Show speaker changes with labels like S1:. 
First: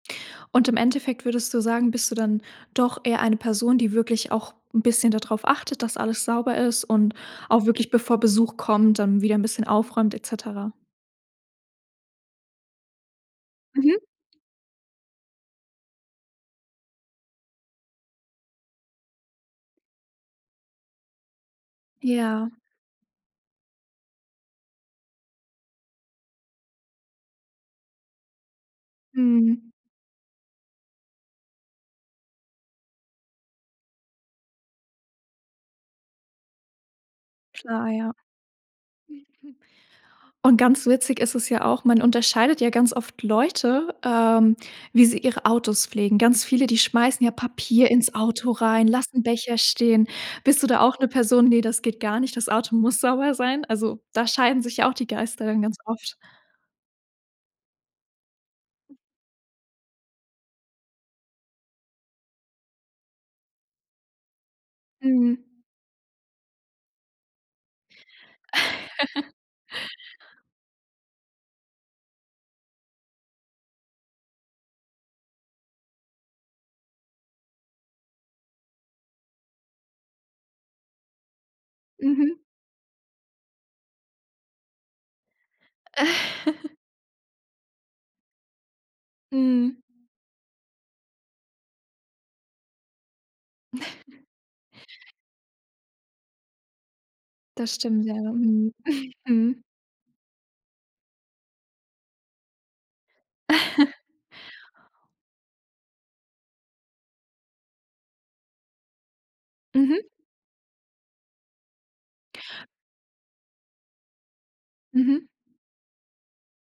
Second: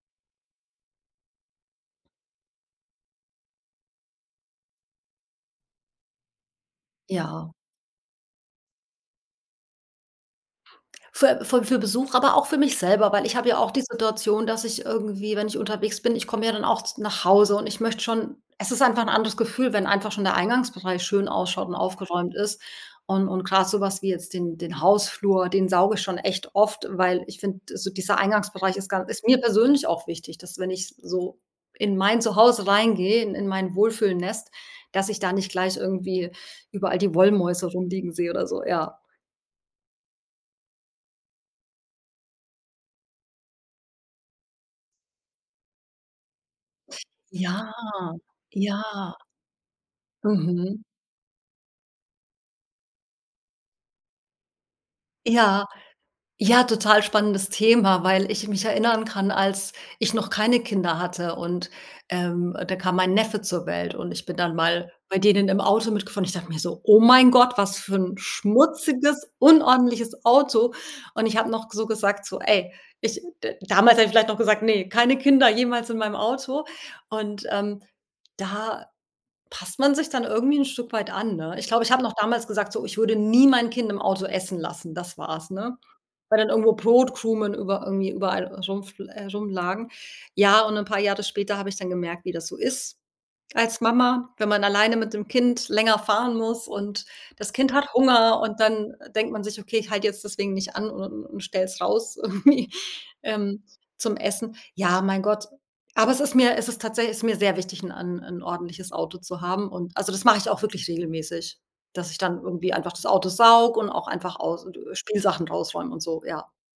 S1: Und im Endeffekt würdest du sagen, bist du dann doch eher eine Person, die wirklich auch 'n bisschen da drauf achtet, dass alles sauber ist und
S2: Ja.
S1: auch wirklich bevor Besuch kommt, dann wieder 'n bisschen aufräumt et cetera?
S2: Für fü für Besuch, aber auch für mich selber, weil ich habe ja auch die
S1: Mhm.
S2: Situation, dass ich irgendwie, wenn ich unterwegs bin ich komme ja dann auch z nach Hause, und ich möchte schon Es ist einfach 'n anderes Gefühl, wenn einfach schon der Eingangsbereich schön ausschaut und aufgeräumt
S1: Ja.
S2: ist. Un und grad so was wie jetzt den den Hausflur, den sauge ich schon echt oft, weil ich find, so dieser Eingangsbereich ist ga ist mir
S1: Mhm.
S2: persönlich auch wichtig, dass wenn ich so in mein Zuhause reingehe, in in mein Wohlfühlnest, dass ich da nicht gleich irgendwie überall die Wollmäuse
S1: Klar, ja.
S2: rumliegen sehe oder so, ja.
S1: Und ganz witzig ist es ja auch man unterscheidet ja ganz oft Leute, ähm, wie sie ihre Autos pflegen. Ganz viele, die schmeißen ja
S2: Ja.
S1: Papier ins Auto rein,
S2: Ja.
S1: lassen Becher stehen. Bist du da
S2: Mhm.
S1: auch 'ne Person ne, das geht gar nicht, das Auto muss sauber sein? Also, da scheiden sich ja auch die Geister dann
S2: Ja.
S1: ganz oft.
S2: Ja, total spannendes Thema, weil ich mich erinnern kann, als ich noch keine Kinder hatte, und, ähm, da kam mein Neffe zur Welt, und ich bin dann mal bei
S1: Mhm.
S2: denen im Auto mitgefahren. Und ich dachte mir so: „Oh mein Gott, was für ein schmutziges, unordentliches Auto!” Und ich hab noch so gesagt so: „Ey” ich d damals hab ich vielleicht noch gesagt: „Ne, keine Kinder jemals in meinem Auto!“ Und, ähm, da passt man sich dann irgendwie 'n Stück weit an, ne? Ich glaube, ich hab noch
S1: Mhm.
S2: damals gesagt, so: „Ich würde nie mein Kind im Auto essen lassen.” Das war's, ne? Weil dann irgendwo Brotkrumen über irgendwie überall rumfl äh,
S1: Mhm.
S2: rumlagen. Ja, und 'n paar Jahre später hab ich dann gemerkt, wie das so ist als Mama, wenn man alleine mit dem Kind länger fahren muss, und das Kind
S1: Das
S2: hat
S1: stimmt, ja,
S2: Hunger, und
S1: mhm.
S2: dann denkt man sich:
S1: Mhm.
S2: „Okay, ich halt jetzt deswegen nicht an un und stell's raus irgendwie ähm, zum Essen.” Ja, mein Gott. Aber es ist mir es ist tatsä ist mir sehr wichtig, 'n- 'n 'n ordentliches Auto zu haben. Und
S1: Mhm.
S2: also das mache ich auch wirklich regelmäßig, dass ich dann irgendwie einfach das Auto sauge und auch einfach aus äh,
S1: Mhm.
S2: Spielsachen rausräume und so, ja.